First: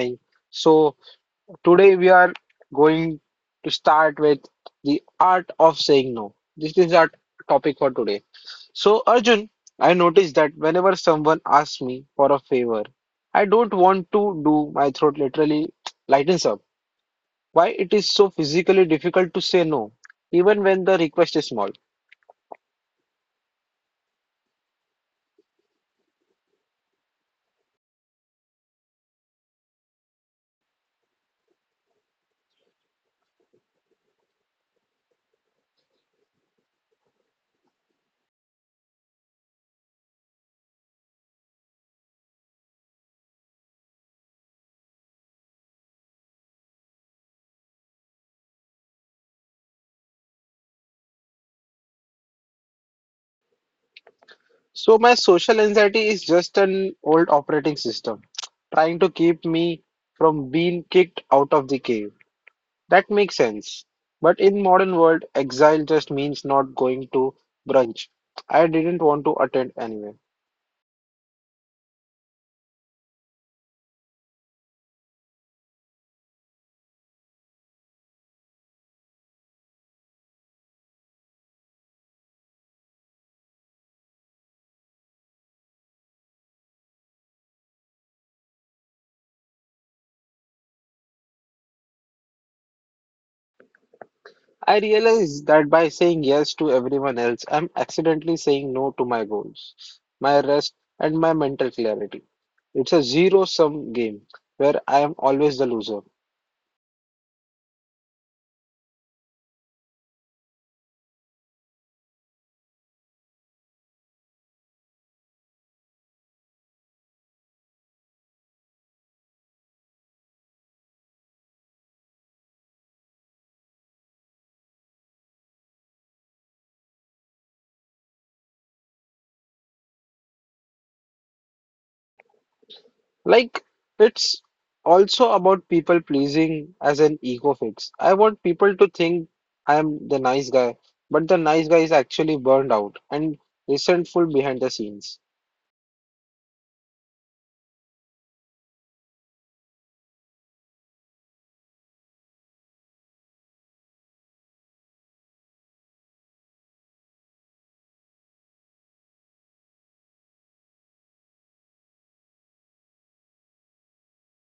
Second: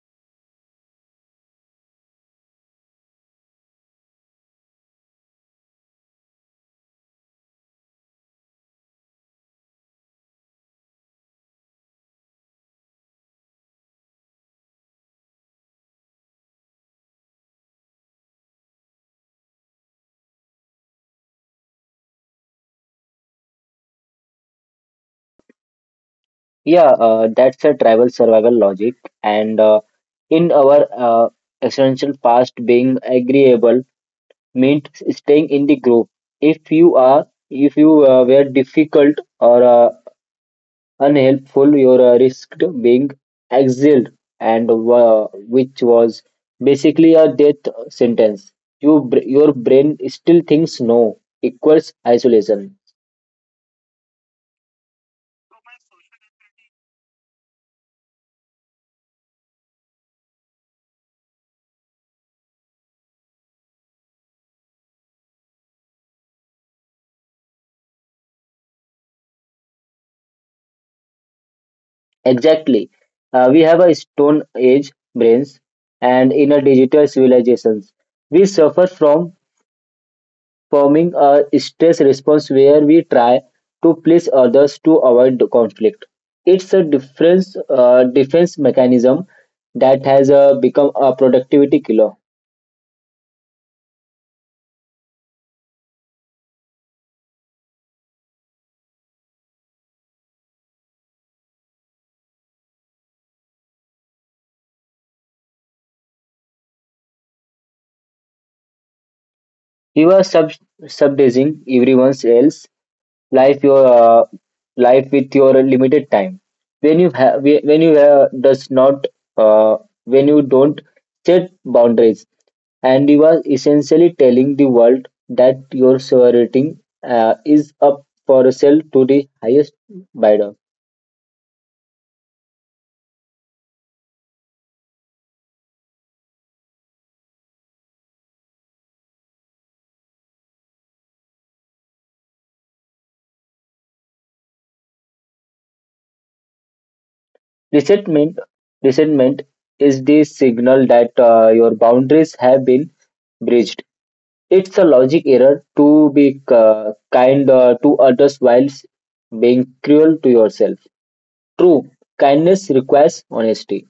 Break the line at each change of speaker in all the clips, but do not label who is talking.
mine. So, Today we are going to start with the art of saying no. This is our topic for today. So, Arjun, I noticed that whenever someone asks me for a favor, I don't want to do my throat literally lightens up why it is so physically difficult to say no, even when the request is small.
Yeah, that's a travel survival logic. And In our essential past, being agreeable meant staying in the group. If you were difficult or unhelpful, you risked being exiled, and which was basically a death sentence. Your brain still thinks no equals isolation.
So my social anxiety is just an old operating system trying to keep me from being kicked out of the cave. That makes sense. But in modern world, exile just means not going to brunch. I didn't want to attend anyway.
Exactly. We have a stone age brains and in a digital civilizations. We suffer from forming a stress response where we try to please others to avoid the conflict. It's a difference defense mechanism that has become a productivity killer.
I realize that by saying yes to everyone else, I'm accidentally saying no to my goals, my rest, and my mental clarity. It's a zero-sum game where I am always the loser.
You are subdizing everyone else life your life with your limited time. When you does not uh, when you don't set boundaries, and you are essentially telling the world that your sovereignty is up for sale to the highest bidder.
Like, it's also about people pleasing as an ego fix. I want people to think I am the nice guy, but the nice guy is actually burned out and resentful behind the scenes.
Resentment, resentment is the signal that your boundaries have been breached. It's a logic error to be kind to others whilst being cruel to yourself. True, kindness requires honesty.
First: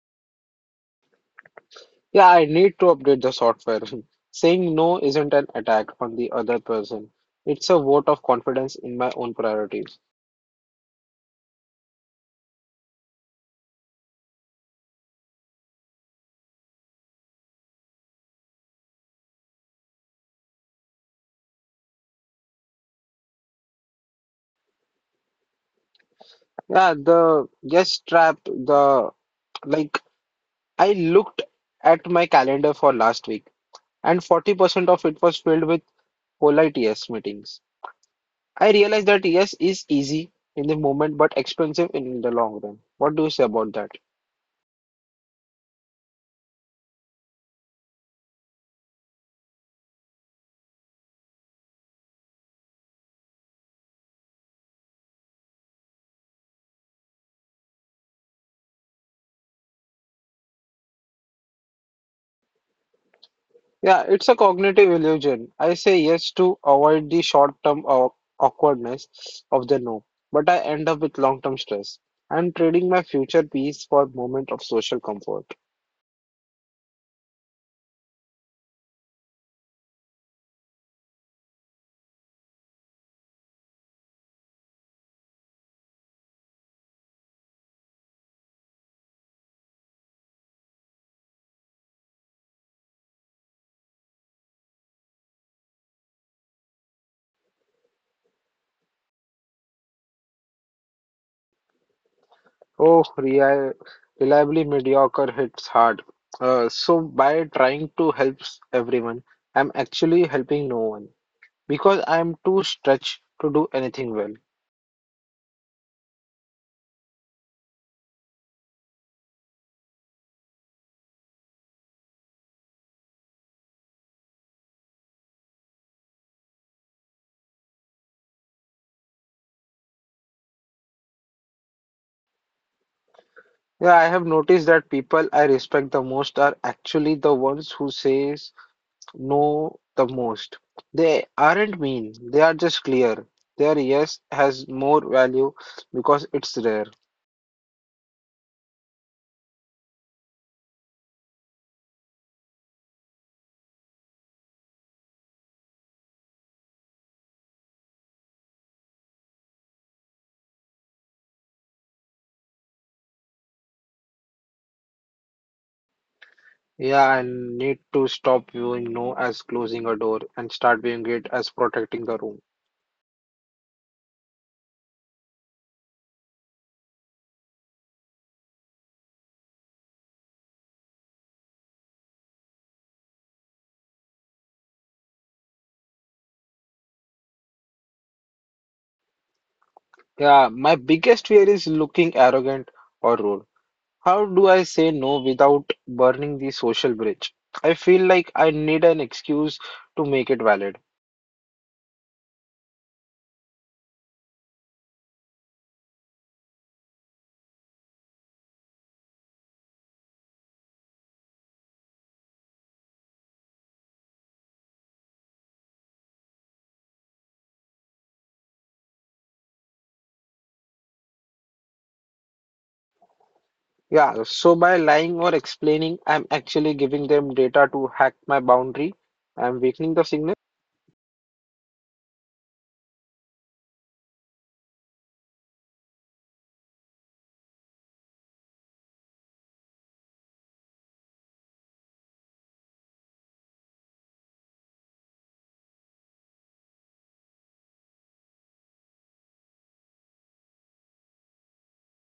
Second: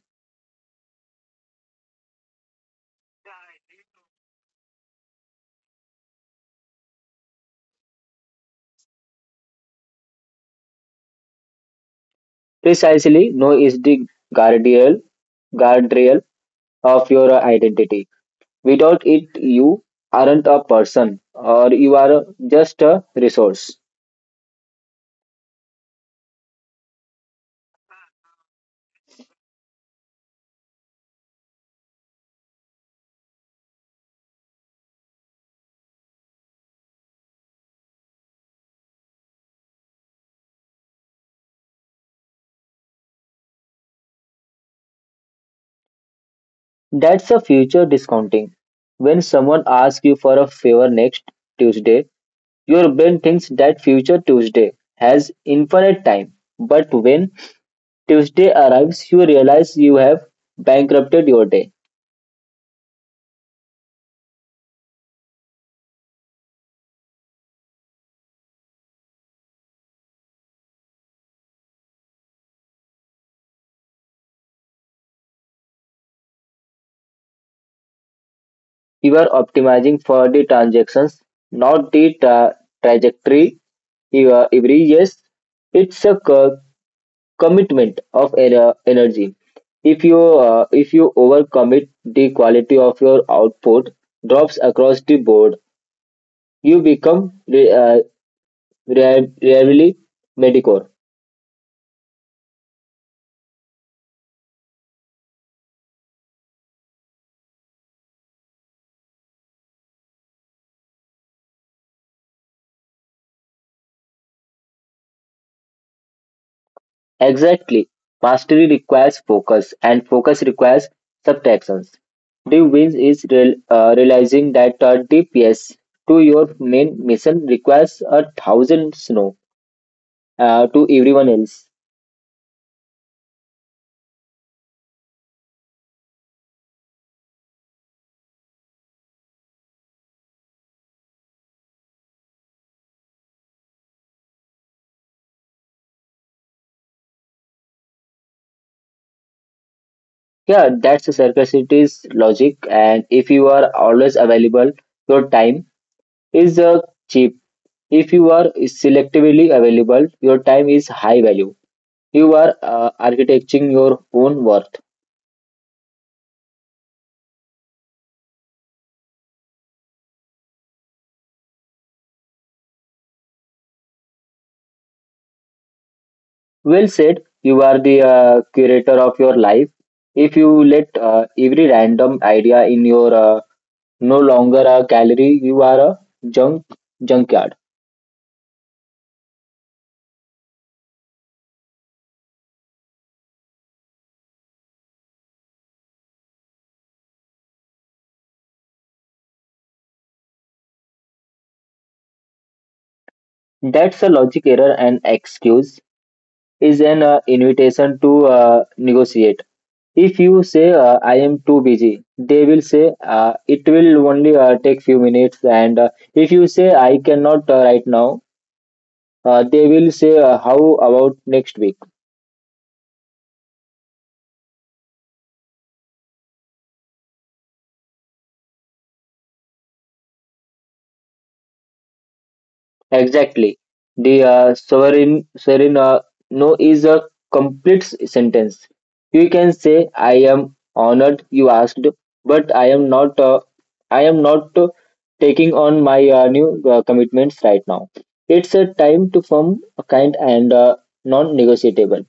Yeah, I need to update the software. Saying no isn't an attack on the other person. It's a vote of confidence in my own priorities.
Precisely, no is the guardian guardrail of your identity. Without it, you aren't a person or you are just a resource.
Yeah, the yes trap, the like I looked at my calendar for last week and 40% of it was filled with polite yes meetings. I realized that yes is easy in the moment but expensive in the long run. What do you say about that?
That's a future discounting. When someone asks you for a favor next Tuesday, your brain thinks that future Tuesday has infinite time, but when Tuesday arrives, you realize you have bankrupted your day.
Yeah, it's a cognitive illusion. I say yes to avoid the short-term awkwardness of the no, but I end up with long-term stress. I'm trading my future peace for a moment of social comfort.
You are optimizing for the transactions, not the trajectory every yes it's a commitment of energy. If you overcommit, the quality of your output drops across the board. You become re- uh, really mediocre.
Oh, reliably mediocre hits hard. So by trying to help everyone, I'm actually helping no one because I'm too stretched to do anything well.
Exactly. Mastery requires focus, and focus requires subtractions. The wins is realizing that a DPS to your main mission requires a thousand snow to everyone else.
Yeah, I have noticed that people I respect the most are actually the ones who say know the most. They aren't mean, they are just clear. Their yes has more value because it's rare.
Yeah, that's the circuitous logic, and if you are always available, your time is cheap. If you are selectively available, your time is high value. You are architecting your own worth.
Yeah, I need to stop viewing no as closing a door and start viewing it as protecting the room.
Well said. You are the curator of your life. If you let every random idea in your no longer a gallery, you are a junk junkyard.
Yeah, my biggest fear is looking arrogant or rude. How do I say no without burning the social bridge? I feel like I need an excuse to make it valid.
That's a logic error, and excuse is an invitation to negotiate. If you say I am too busy, they will say it will only take few minutes. And If you say I cannot right now, they will say how about next week.
Yeah, so by lying or explaining, I'm actually giving them data to hack my boundary. I'm weakening the signal.
Exactly. The sovereign no is a complete sentence. You can say, I am honored you asked, but I am not taking on my new commitments right now. It's a time to form a kind and non-negotiable.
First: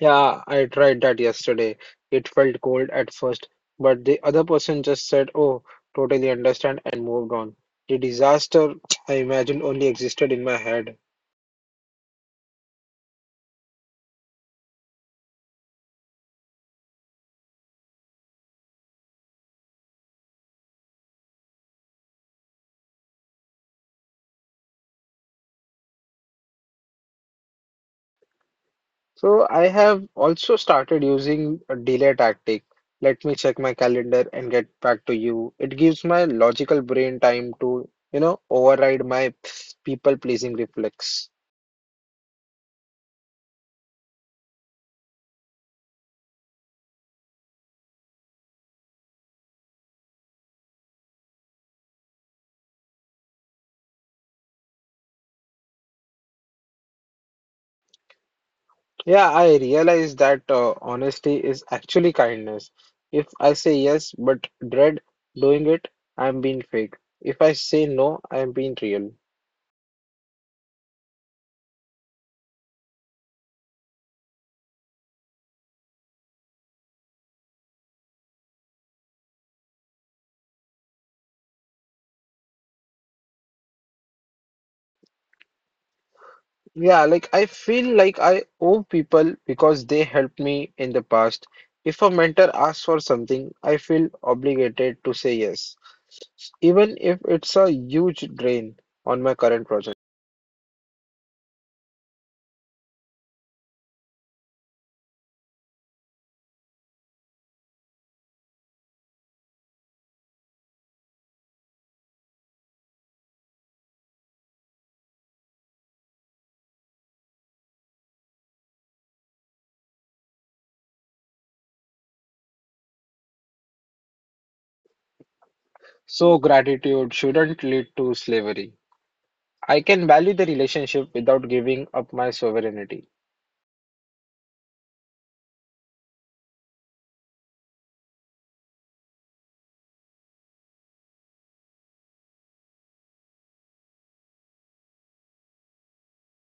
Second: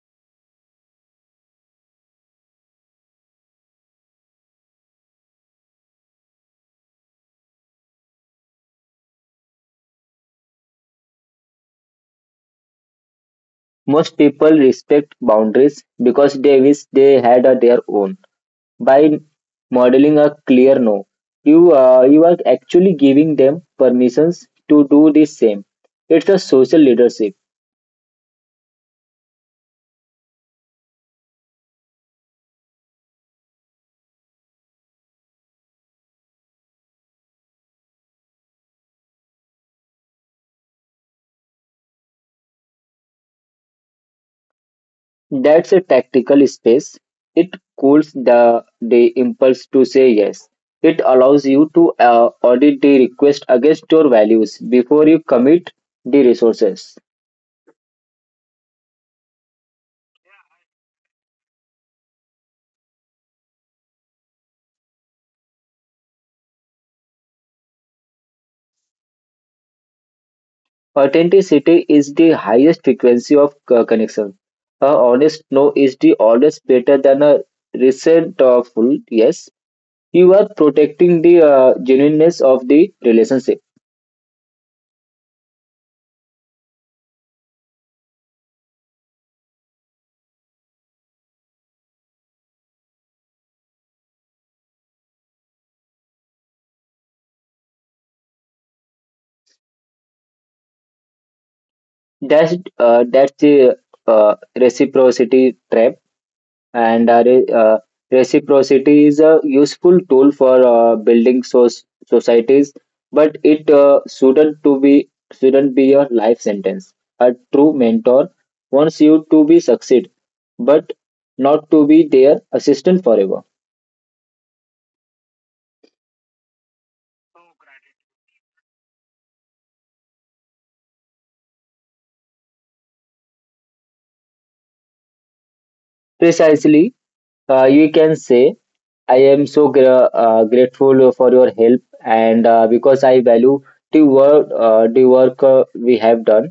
Yeah, I tried that yesterday. It felt cold at first, but the other person just said, "Oh, totally understand," and moved on. The disaster I imagined only existed in my head.
Most people respect boundaries because they wish they had their own. By modeling a clear no, you are actually giving them permissions to do the same. It's a social leadership.
So I have also started using a delay tactic. Let me check my calendar and get back to you. It gives my logical brain time to, you know, override my people pleasing reflex.
That's a tactical space. It cools the impulse to say yes. It allows you to audit the request against your values before you commit the resources.
Yeah, I realize that honesty is actually kindness. If I say yes but dread doing it, I'm being fake. If I say no, I'm being real.
Authenticity is the highest frequency of connection. A honest no is the always better than a resentful yes. You are protecting the genuineness of the relationship.
Yeah, like I feel like I owe people because they helped me in the past. If a mentor asks for something, I feel obligated to say yes, even if it's a huge drain on my current project.
That's that's the uh, Reciprocity trap, and uh, re- uh, reciprocity is a useful tool for building societies, but it shouldn't be your life sentence. A true mentor wants you to be succeed, but not to be their assistant forever.
So gratitude shouldn't lead to slavery. I can value the relationship without giving up my sovereignty.
Precisely. You can say I am so grateful for your help, and because I value the work we have done.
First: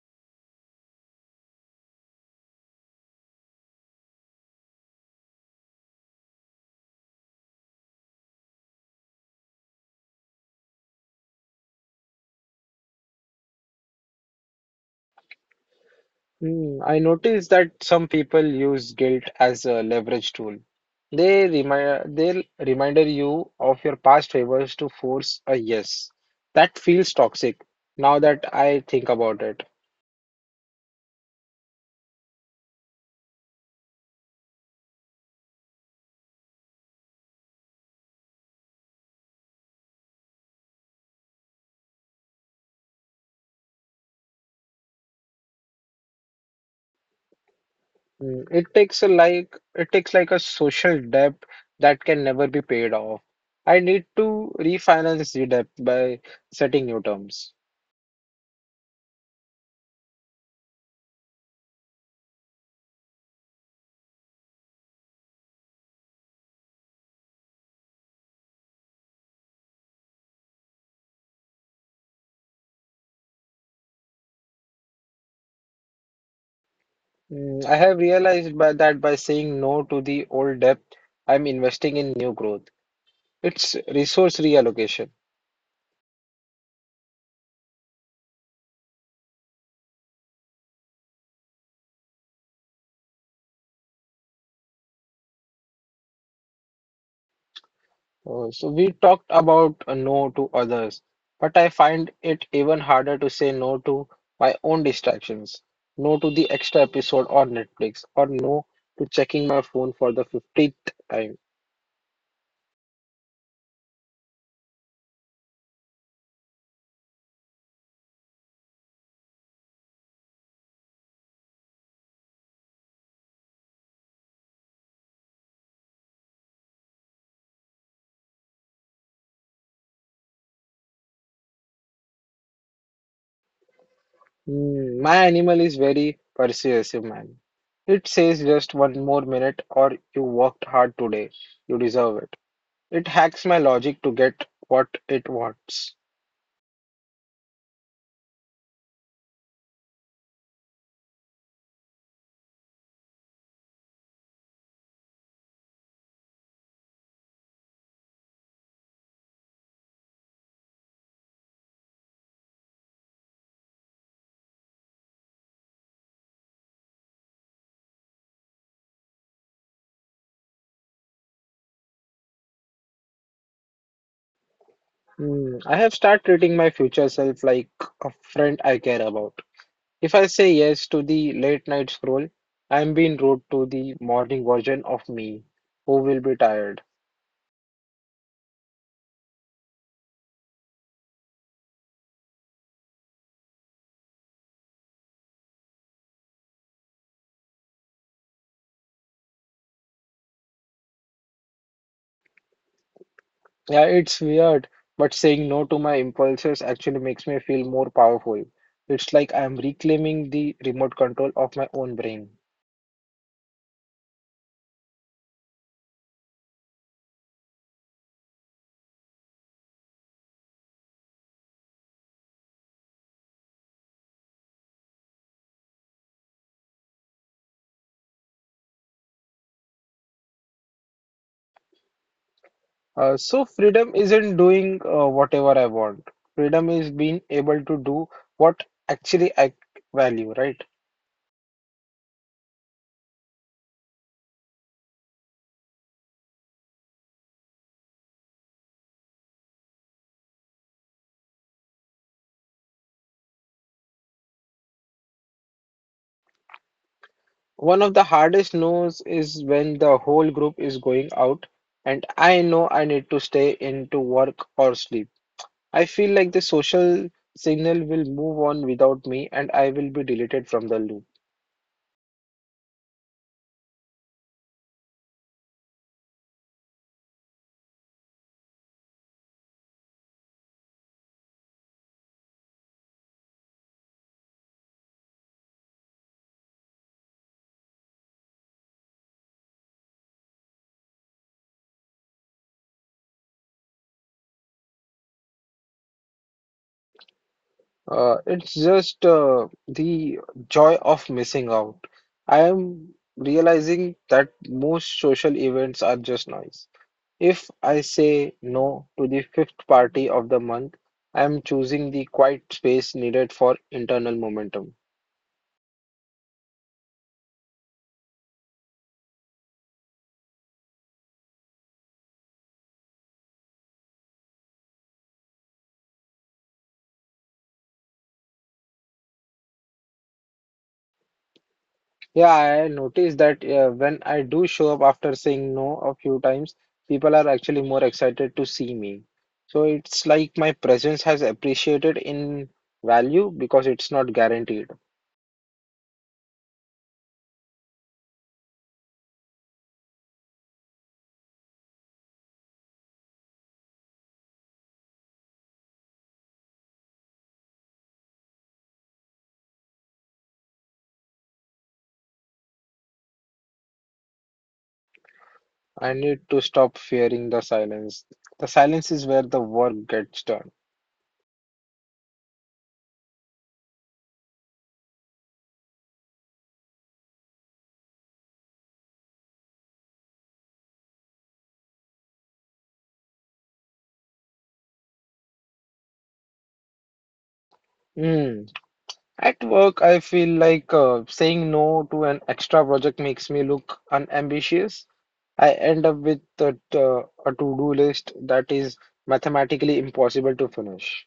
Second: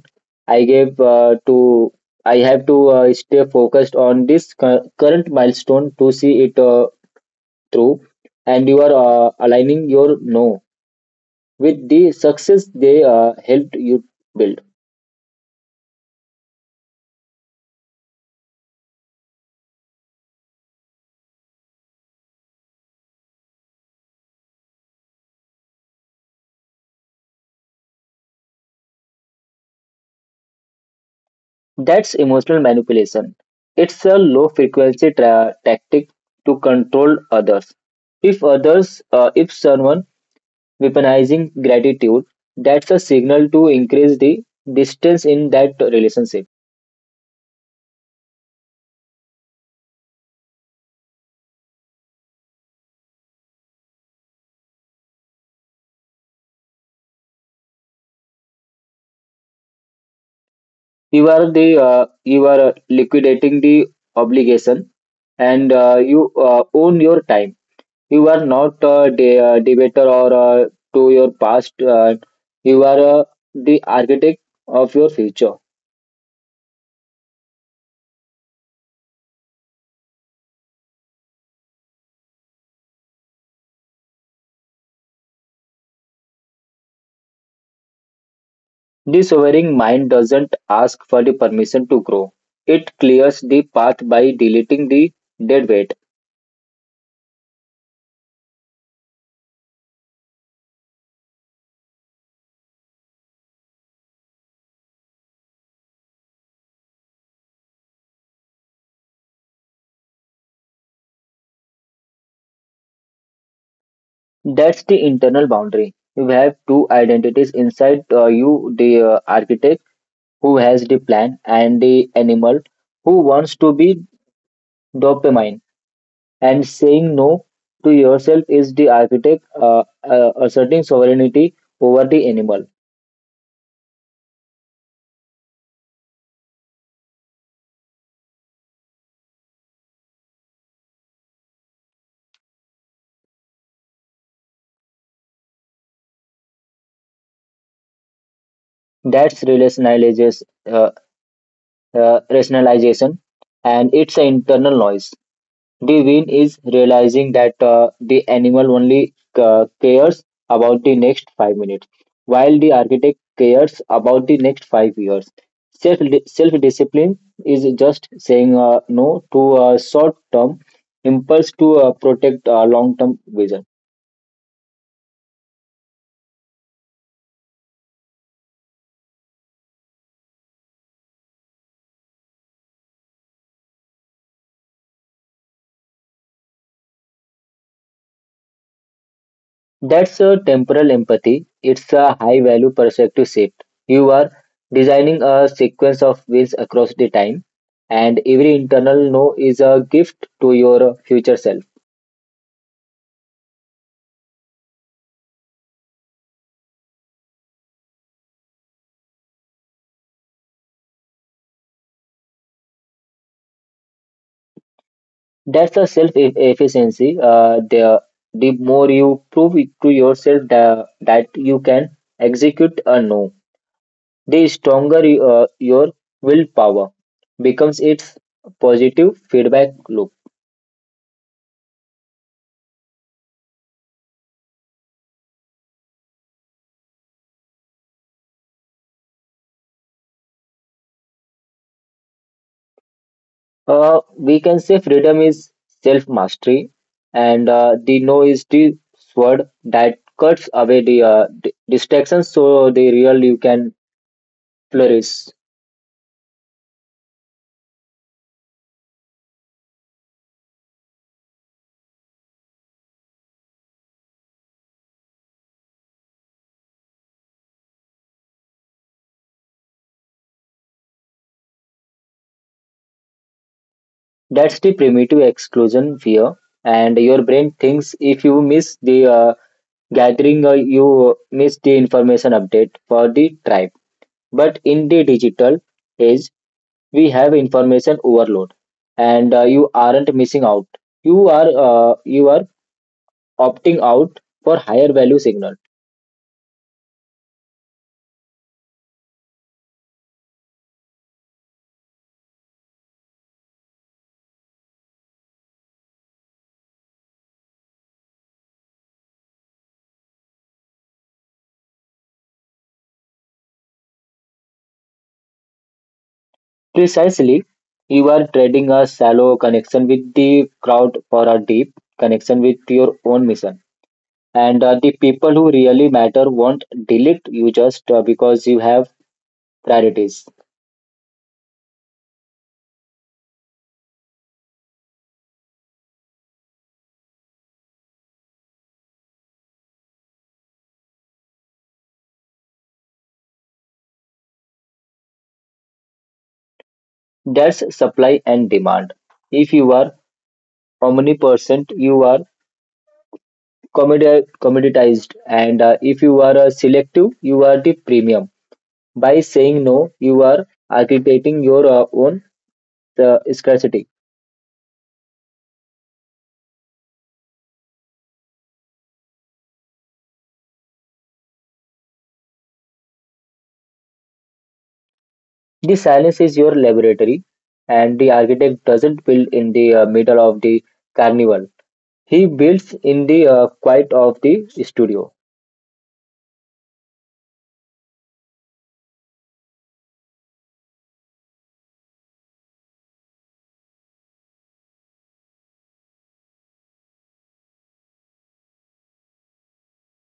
I gave uh, to I have to stay focused on this current milestone to see it through. And you are aligning your no with the success they helped you build.
Hmm, I noticed that some people use guilt as a leverage tool. They'll reminder you of your past favors to force a yes. That feels toxic now that I think about it.
That's emotional manipulation. It's a low frequency tactic to control others. If someone weaponizing gratitude, that's a signal to increase the distance in that relationship.
Hmm, it takes like a social debt that can never be paid off. I need to refinance the debt by setting new terms.
You are the you are liquidating the obligation, and you own your time. You are not a debater or to your past. You are the architect of your future.
Hmm, I have realized by that by saying no to the old debt, I'm investing in new growth. It's resource reallocation.
The sovereign mind doesn't ask for the permission to grow. It clears the path by deleting the dead weight.
So we talked about a no to others, but I find it even harder to say no to my own distractions, no to the extra episode on Netflix, or no to checking my phone for the 50th time.
That's the internal boundary. You have two identities inside you, the architect who has the plan, and the animal who wants to be dopamine. And saying no to yourself is the architect asserting sovereignty over the animal.
Hmm, my animal is very persuasive, man. It says just one more minute or you worked hard today. You deserve it. It hacks my logic to get what it wants.
That's rationalization, uh, Rationalization, and it's an internal noise. The win is realizing that the animal only cares about the next 5 minutes, while the architect cares about the next 5 years. Self Self discipline is just saying no to a short term impulse to protect a long term vision.
Hmm, I have started treating my future self like a friend I care about. If I say yes to the late night scroll, I am being rude to the morning version of me, who will be tired.
That's a temporal empathy. It's a high value perspective shift. You are designing a sequence of wins across the time, and every internal no is a gift to your future self.
Yeah, it's weird, but saying no to my impulses actually makes me feel more powerful. It's like I am reclaiming the remote control of my own brain.
That's the self eff- Efficiency, the more you prove it to yourself that you can execute a no, the stronger your willpower becomes. Its positive feedback loop.
So freedom isn't doing whatever I want. Freedom is being able to do what actually I value, right?
Uh, we can say freedom is self mastery, and the no is the sword that cuts away the distractions so the real you can flourish.
One of the hardest no's is when the whole group is going out and I know I need to stay in to work or sleep. I feel like the social signal will move on without me and I will be deleted from the loop.
That's the primitive exclusion fear, and your brain thinks if you miss the gathering, you miss the information update for the tribe. But in the digital age, we have information overload, and you aren't missing out. You are opting out for higher value signal.
It's just the joy of missing out. I am realizing that most social events are just noise. If I say no to the fifth party of the month, I am choosing the quiet space needed for internal momentum.
Precisely, you are trading a shallow connection with the crowd for a deep connection with your own mission. And The people who really matter won't delete you just because you have priorities.
Yeah, I noticed that when I do show up after saying no a few times, people are actually more excited to see me. So it's like my presence has appreciated in value because it's not guaranteed.
That's supply and demand. If you are omnipresent, you are commoditized, and if you are selective, you are the premium. By saying no, you are architecting your own scarcity.
I need to stop fearing the silence. The silence is where the work gets done.
The silence is your laboratory, and the architect doesn't build in the middle of the carnival. He builds in the quiet of the studio.
Mm. At work, I feel like saying no to an extra project makes me look unambitious. I end up with a to-do list that is mathematically impossible to finish.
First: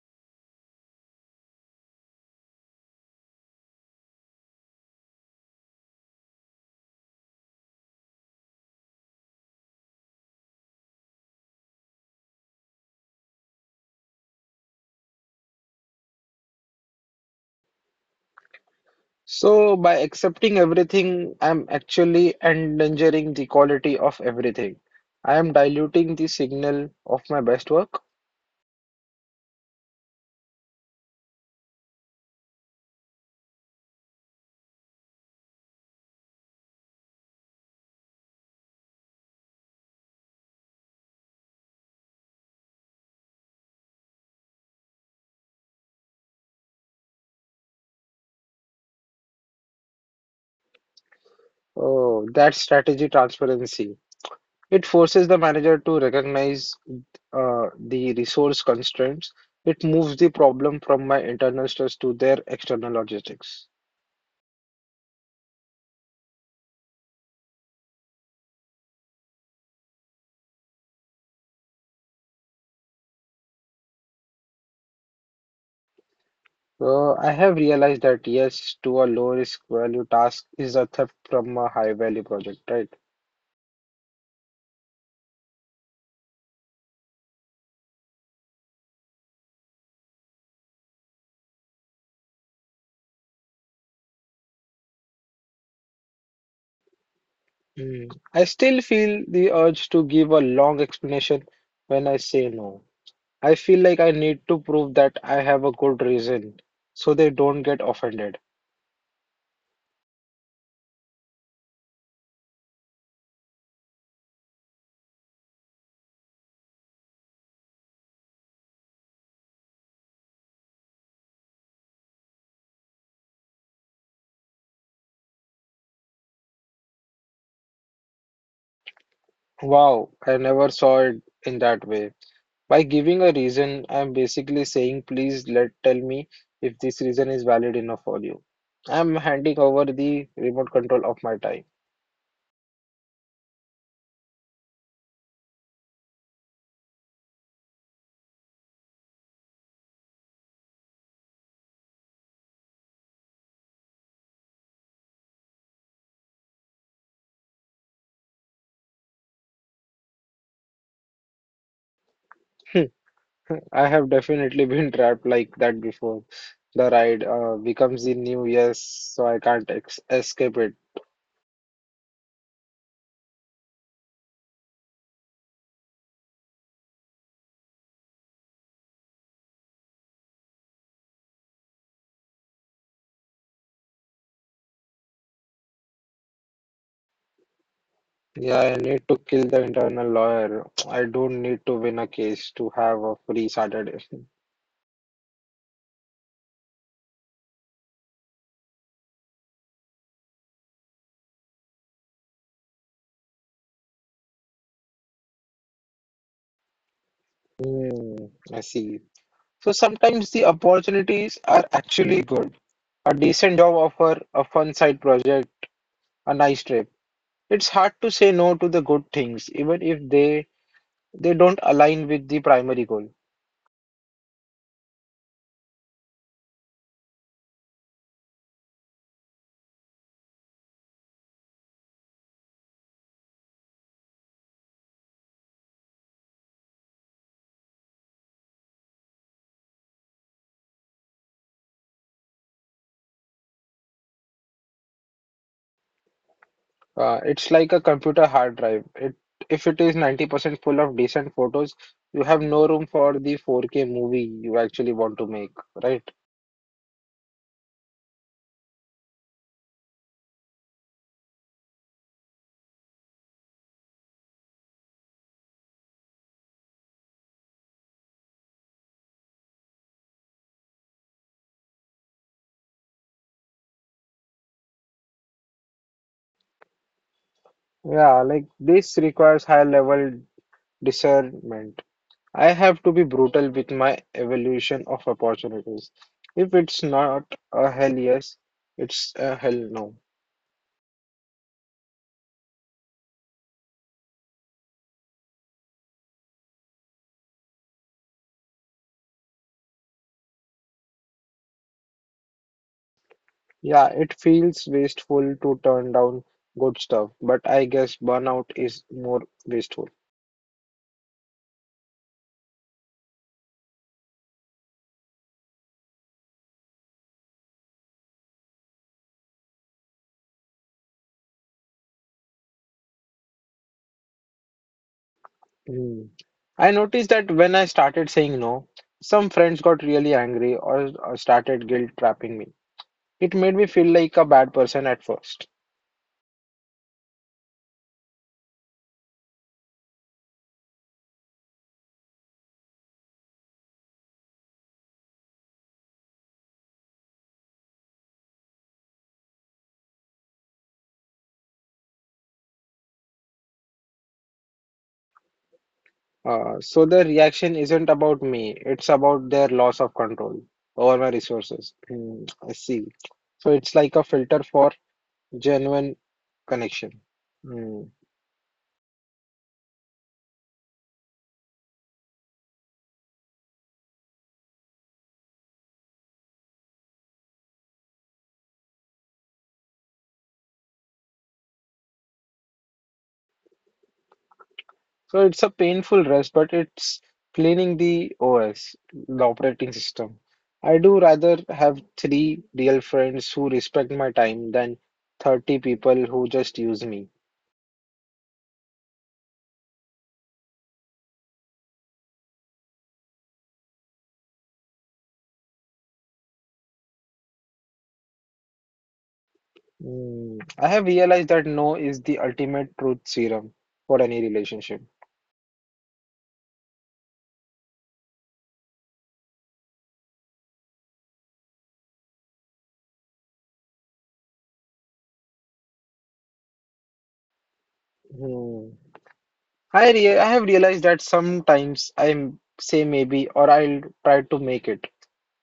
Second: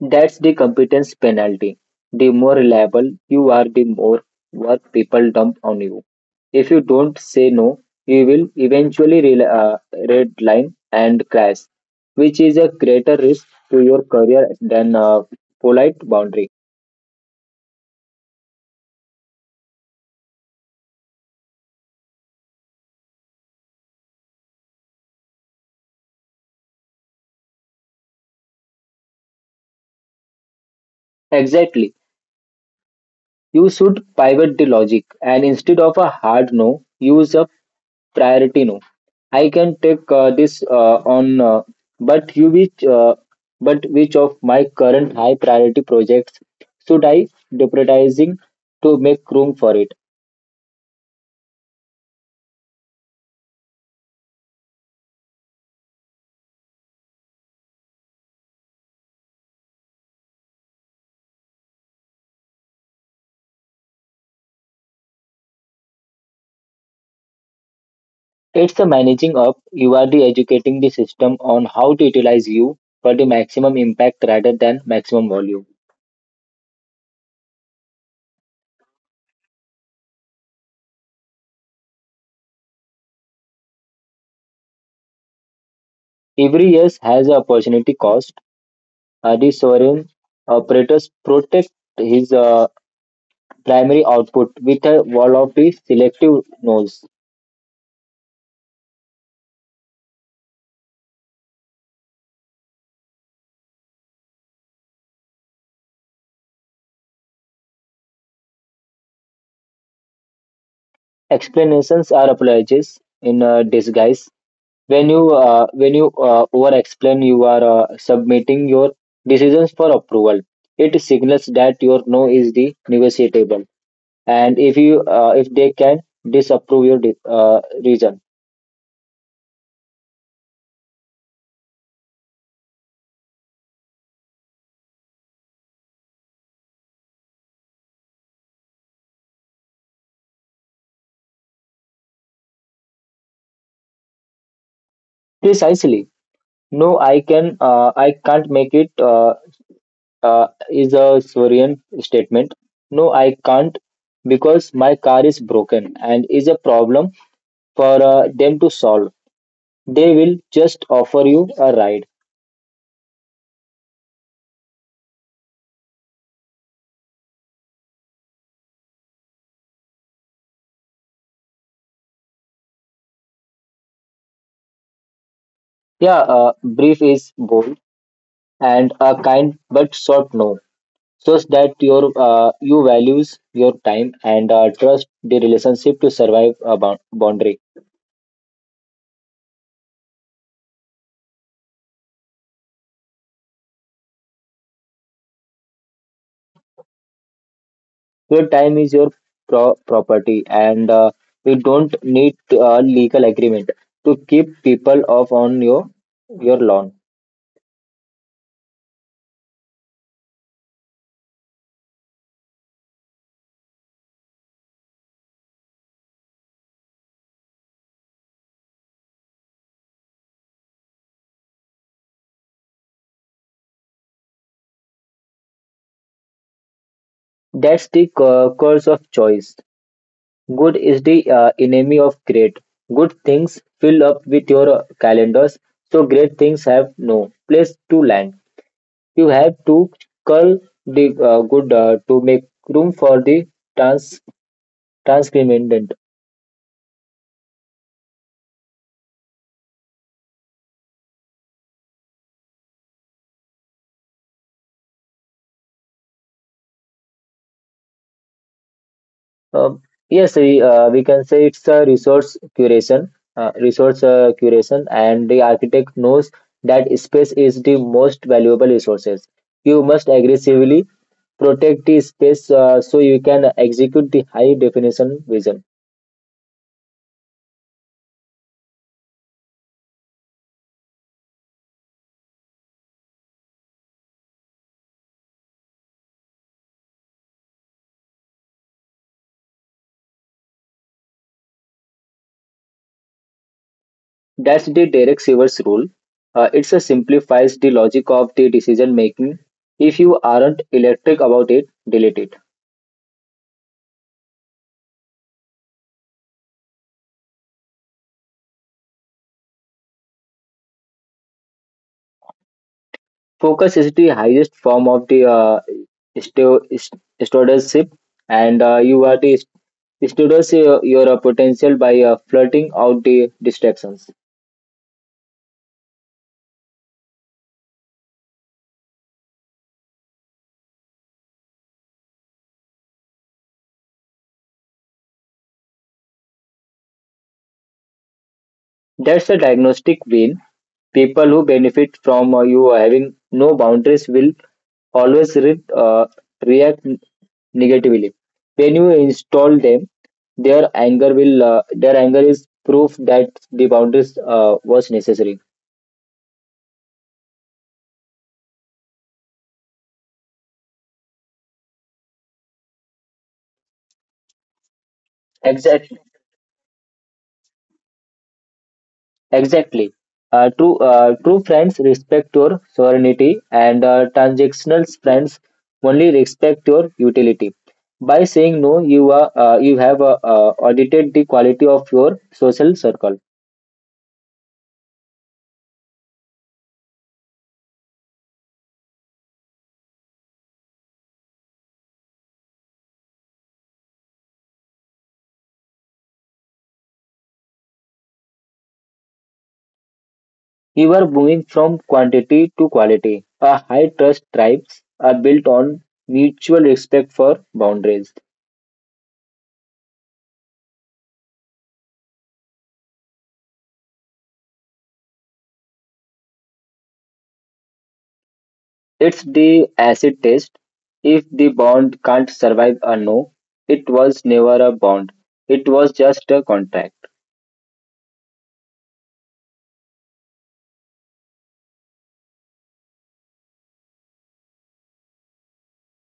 That's the competence penalty. The more reliable you are, the more work people dump on you. If you don't say no, you will eventually redline and crash, which is a greater risk to your career than a polite boundary.
So, by accepting everything, I'm actually endangering the quality of everything. I am diluting the signal of my best work.
Exactly. You should pivot the logic, and instead of a hard no, use a priority no. I can take this on but you which but which of my current high priority projects should I prioritizing to make room for it?
Oh, that's strategy transparency. It forces the manager to recognize the resource constraints. It moves the problem from my internal stress to their external logistics.
It's the managing up. You are the educating the system on how to utilize you for the maximum impact rather than maximum volume.
So I have realized that yes, to a low risk value task is a theft from a high value project, right?
Every year has a opportunity cost. Uh, the sovereign operators protect his primary output with a wall of the selective noise.
Mm. I still feel the urge to give a long explanation when I say no. I feel like I need to prove that I have a good reason so they don't get offended.
Explanations are apologies in disguise. When you over-explain, you are submitting your decisions for approval. It signals that your no is the negotiable, and if you if they can disapprove your reason.
Wow, I never saw it in that way. By giving a reason, I'm basically saying, please let tell me if this reason is valid enough for you. I'm handing over the remote control of my time.
Precisely. I can't make it is a Sorian statement. No, I can't because my car is broken, and is a problem for them to solve. They will just offer you a ride.
I have definitely been trapped like that before. The ride becomes the new yes, so I can't ex escape it.
Yeah, brief is bold, and a kind but short no, so that your you values your time, and trust the relationship to survive a boundary.
Yeah, I need to kill the internal lawyer. I don't need to win a case to have a free Saturday.
Your time is your property, and you don't need a legal agreement to keep people off on your lawn.
Hmm, I see. So sometimes the opportunities are actually good. A decent job offer, a fun side project, a nice trip. It's hard to say no to the good things, even if they don't align with the primary goal.
That's the curse of choice. Good is the enemy of great. Good things fill up with your calendars, so great things have no place to land. You have to cull the good to make room for the trans transcriminant.
It's like a computer hard drive. It If it is 90% full of decent photos, you have no room for the 4K movie you actually want to make, right?
Um, yes, we can say it's a resource curation, and the architect knows that space is the most valuable resources. You must aggressively protect the space so you can execute the high definition vision.
Yeah, like this requires high level discernment. I have to be brutal with my evaluation of opportunities. If it's not a hell yes, it's a hell no.
That's the Derek Sivers rule. It simplifies the logic of the decision making. If you aren't electric about it, delete it.
Yeah, it feels wasteful to turn down good stuff, but I guess burnout is more wasteful.
Focus is the highest form of the stewardship, and you are the stewards your potential by flirting out the distractions.
Hmm. I noticed that when I started saying no, some friends got really angry or started guilt trapping me. It made me feel like a bad person at first.
That's a diagnostic win. People who benefit from you having no boundaries will always react negatively. When you install them, their anger will their anger is proof that the boundaries was necessary.
So the reaction isn't about me, it's about their loss of control over my resources. Hmm, I see. So it's like a filter for
Exactly.
genuine connection. Hmm.
Exactly. True friends respect your sovereignty, and transactional friends only respect your utility. By saying no, you are you have audited the quality of your social circle.
So it's a painful rest, but it's cleaning the OS, the operating system. I do rather have three real friends who respect my time than 30 people who just use me.
You are moving from quantity to quality. A high trust tribes are built on mutual respect for boundaries.
Hmm, I have realized that no is the ultimate truth serum for any relationship.
It's the acid test. If the bond can't survive a no, it was never a bond. It was just a contract.
Hmm. I have realized that sometimes I say maybe or I'll try to make it,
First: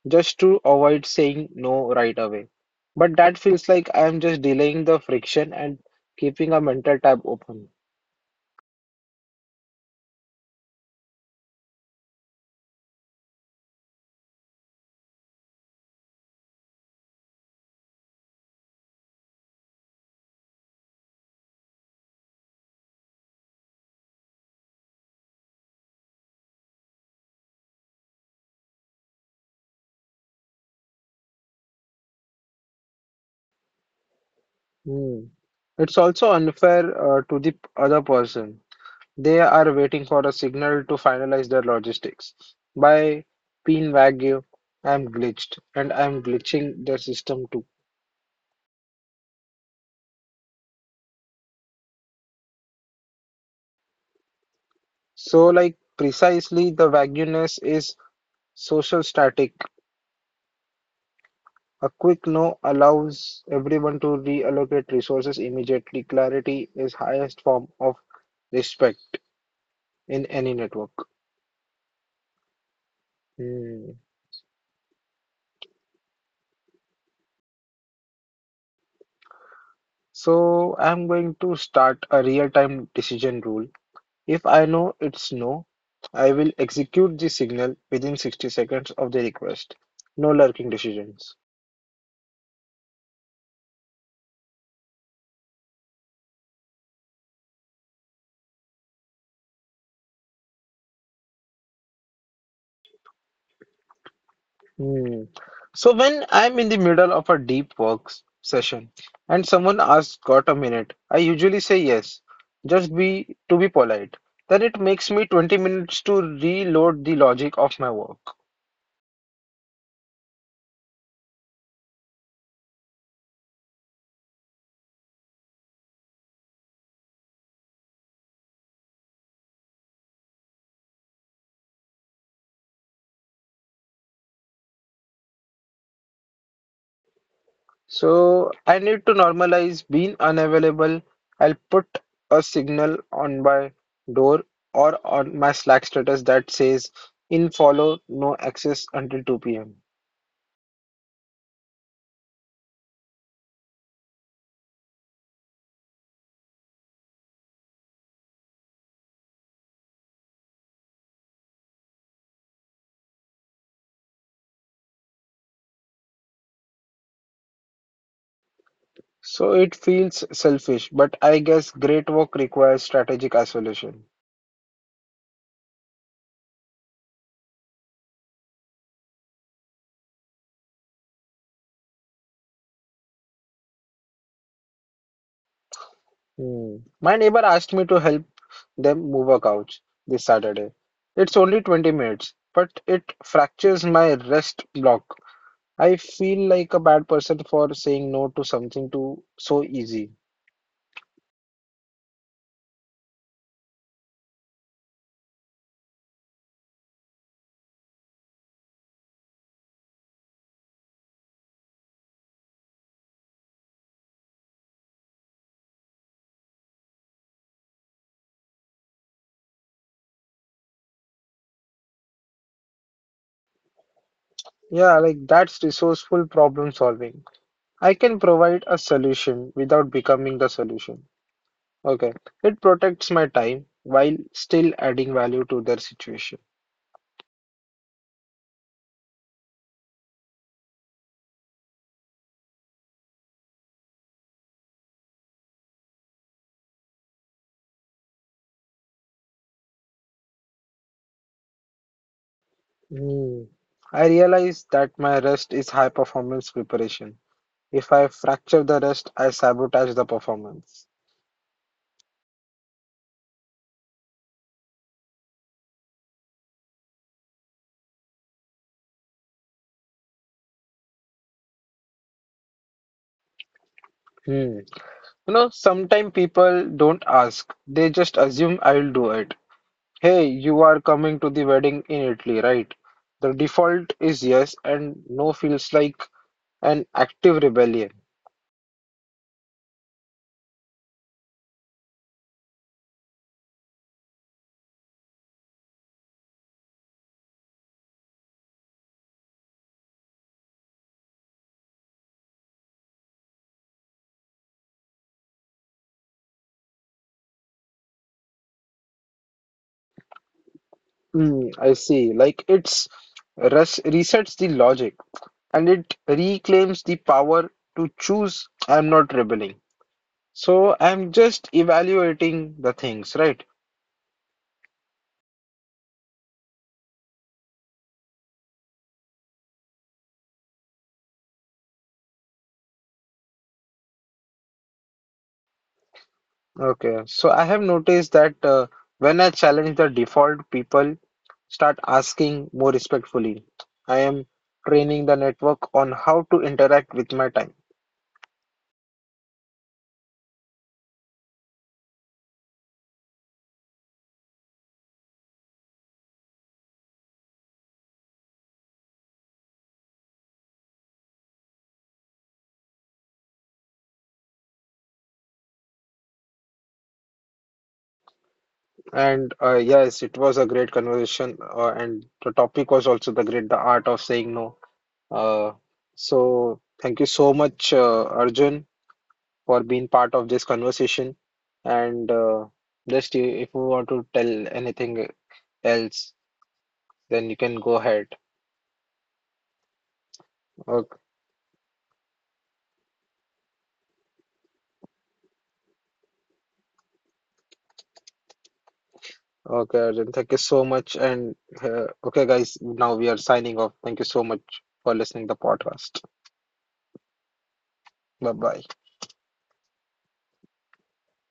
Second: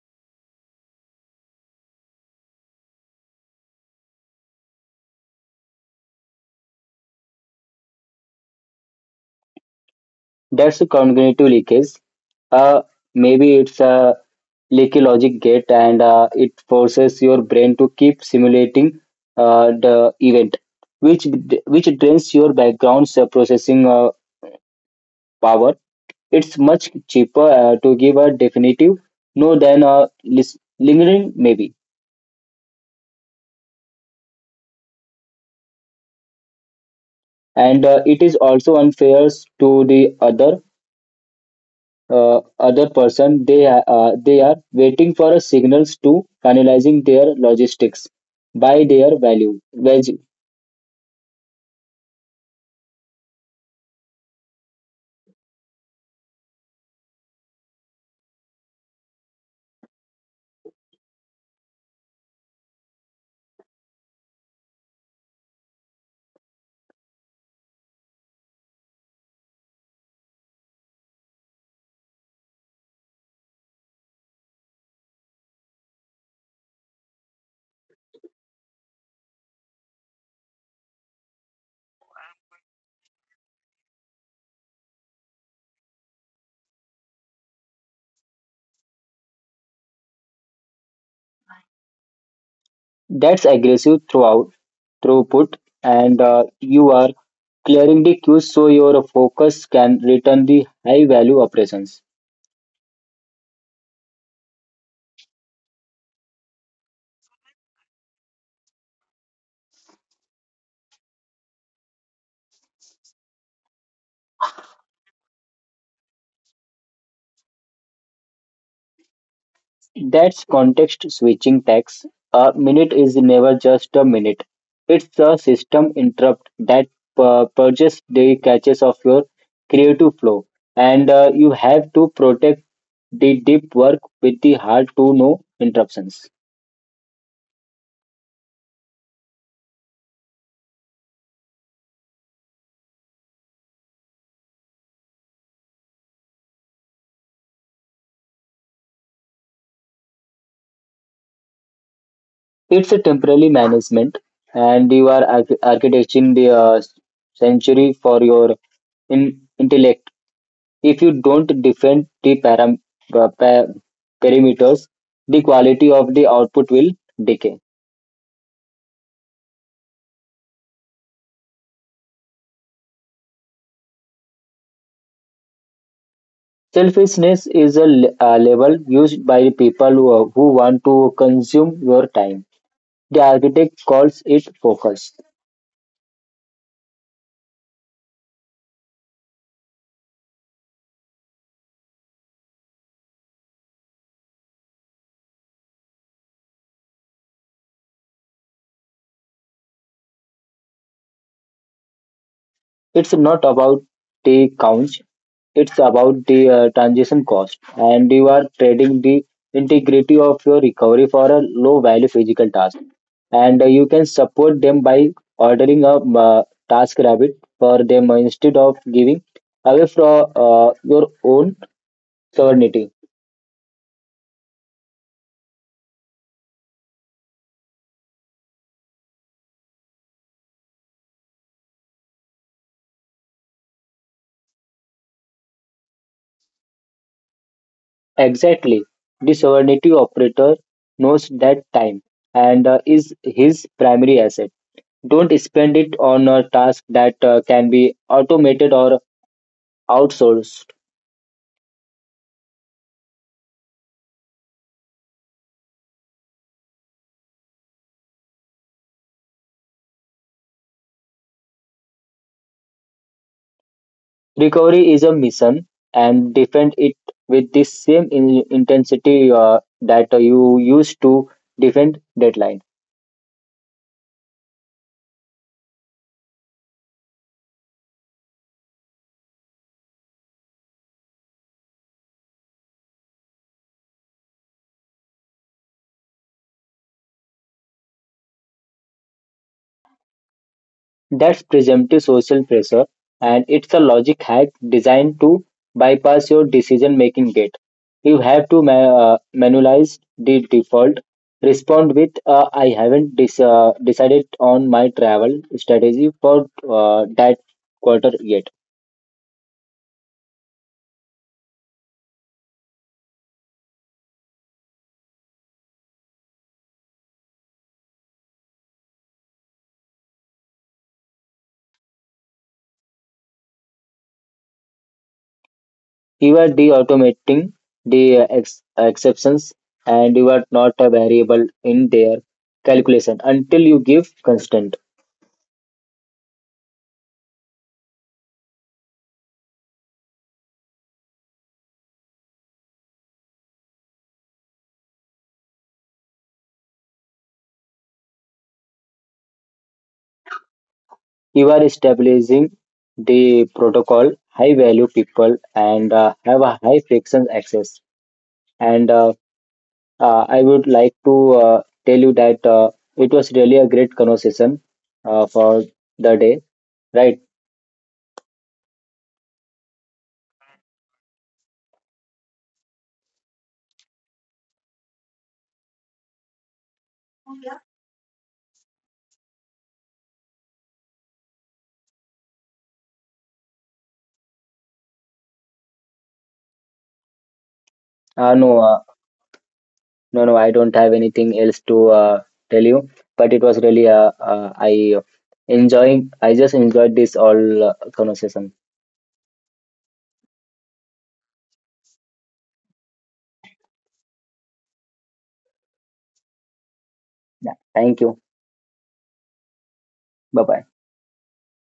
just to avoid saying no right away. But that feels like I am just delaying the friction and keeping a mental tab open.
That's a cognitive leakage. Uh, Maybe it's a leaky logic gate and it forces your brain to keep simulating the event, which which drains your background's processing power. It's much cheaper to give a definitive no than a lingering maybe.
Hmm. It's also unfair to the other
And it
person.
is also
They
unfair
are waiting
to
for a
the
signal to finalize their logistics.
uh, other
By
person.
pin
They are
wagyu, I'm
waiting
glitched
for a
and I'm
signals to
glitching their
finalizing
system
their
too.
logistics by their value. Which
Precisely the vagueness is social static. A quick no allows everyone to reallocate resources immediately. Clarity is highest form of respect in any network. Hmm. So I'm going to start a real-time decision rule. If I know it's no, I will execute the signal within 60 seconds of the request. No lurking decisions.
that's aggressive throughout throughput, and you are clearing the queue so your focus can return the high value operations.
Hmm. So when I'm in the middle of a deep work session and someone asks, "Got a minute?" I usually say yes, just be to be polite. Then it makes me 20 minutes to reload the logic of my work.
That's context switching tax. A minute is never just a minute. It's a system interrupt that purges the catches of your creative flow. And you have to protect the deep work with the hard to no interruptions.
So I need to normalize being unavailable. I'll put a signal on my door or on my Slack status that says "In follow, no access until 2 p.m."
It's a temporary management, and you are architecting the century for your in- If you don't defend the pa- pa- parameters, the quality of the output will decay.
So it feels selfish, but I guess great work requires strategic isolation.
Selfishness is a, a label used by the people who want to consume your time. The architect calls it focus.
Hmm. My neighbor asked me to help them move a couch this Saturday. It's only 20 minutes, but it fractures my rest block. I feel like a bad person for saying no to something too so easy.
It's not about the counts, it's about the transition cost, and you are trading the integrity of your recovery for a low value physical task. And you can support them by ordering a task rabbit for them instead of giving away from your own sovereignty.
Yeah, like that's resourceful problem solving. I can provide a solution without becoming the solution. Okay, it protects my time while still adding value to their situation.
Exactly. The sovereignty operator knows that time and is his primary asset. Don't spend it on a task that can be automated or outsourced.
Hmm. I realize that my rest is high performance preparation. If I fracture the rest, I sabotage the performance.
Recovery is a mission and defend it with the same intensity that you used to defend deadlines.
Hmm. You know, sometimes people don't ask, they just assume I'll do it. Hey, you are coming to the wedding in Italy, right? The default is yes, and no feels like an active rebellion.
That's presumptive social pressure, and it's a logic hack designed to bypass your decision making gate. You have to manualize the default, respond with, I haven't decided on my travel strategy for that quarter yet.
Hmm. I see. Like it's resets the logic and it reclaims the power to choose I'm not rebelling. So I'm just evaluating the things, right?
You are de automating the exceptions, and you are not a variable in their calculation until you give constant.
Okay. So I have noticed that when I challenge the default, people start asking more respectfully. I am training the network on how to interact with my time.
You are establishing the protocol, high value people, and have a high friction access. And I would like to tell you that it was really a great conversation for the day, right?
And yes, it was a great conversation, and the topic was also the great, the art of saying no. Uh, so thank you so much, Arjun, for being part of this conversation. And just you, if you want to tell anything else, then you can go ahead.
Uh, no, uh, no, I don't have
Okay,
anything else to tell you, but it was really, I just enjoyed this all conversation.
okay, Arjun. Thank you so much. And okay, guys, now we are signing off. Thank you so much for listening to the podcast.
Yeah, thank you.
Bye bye.
Bye bye.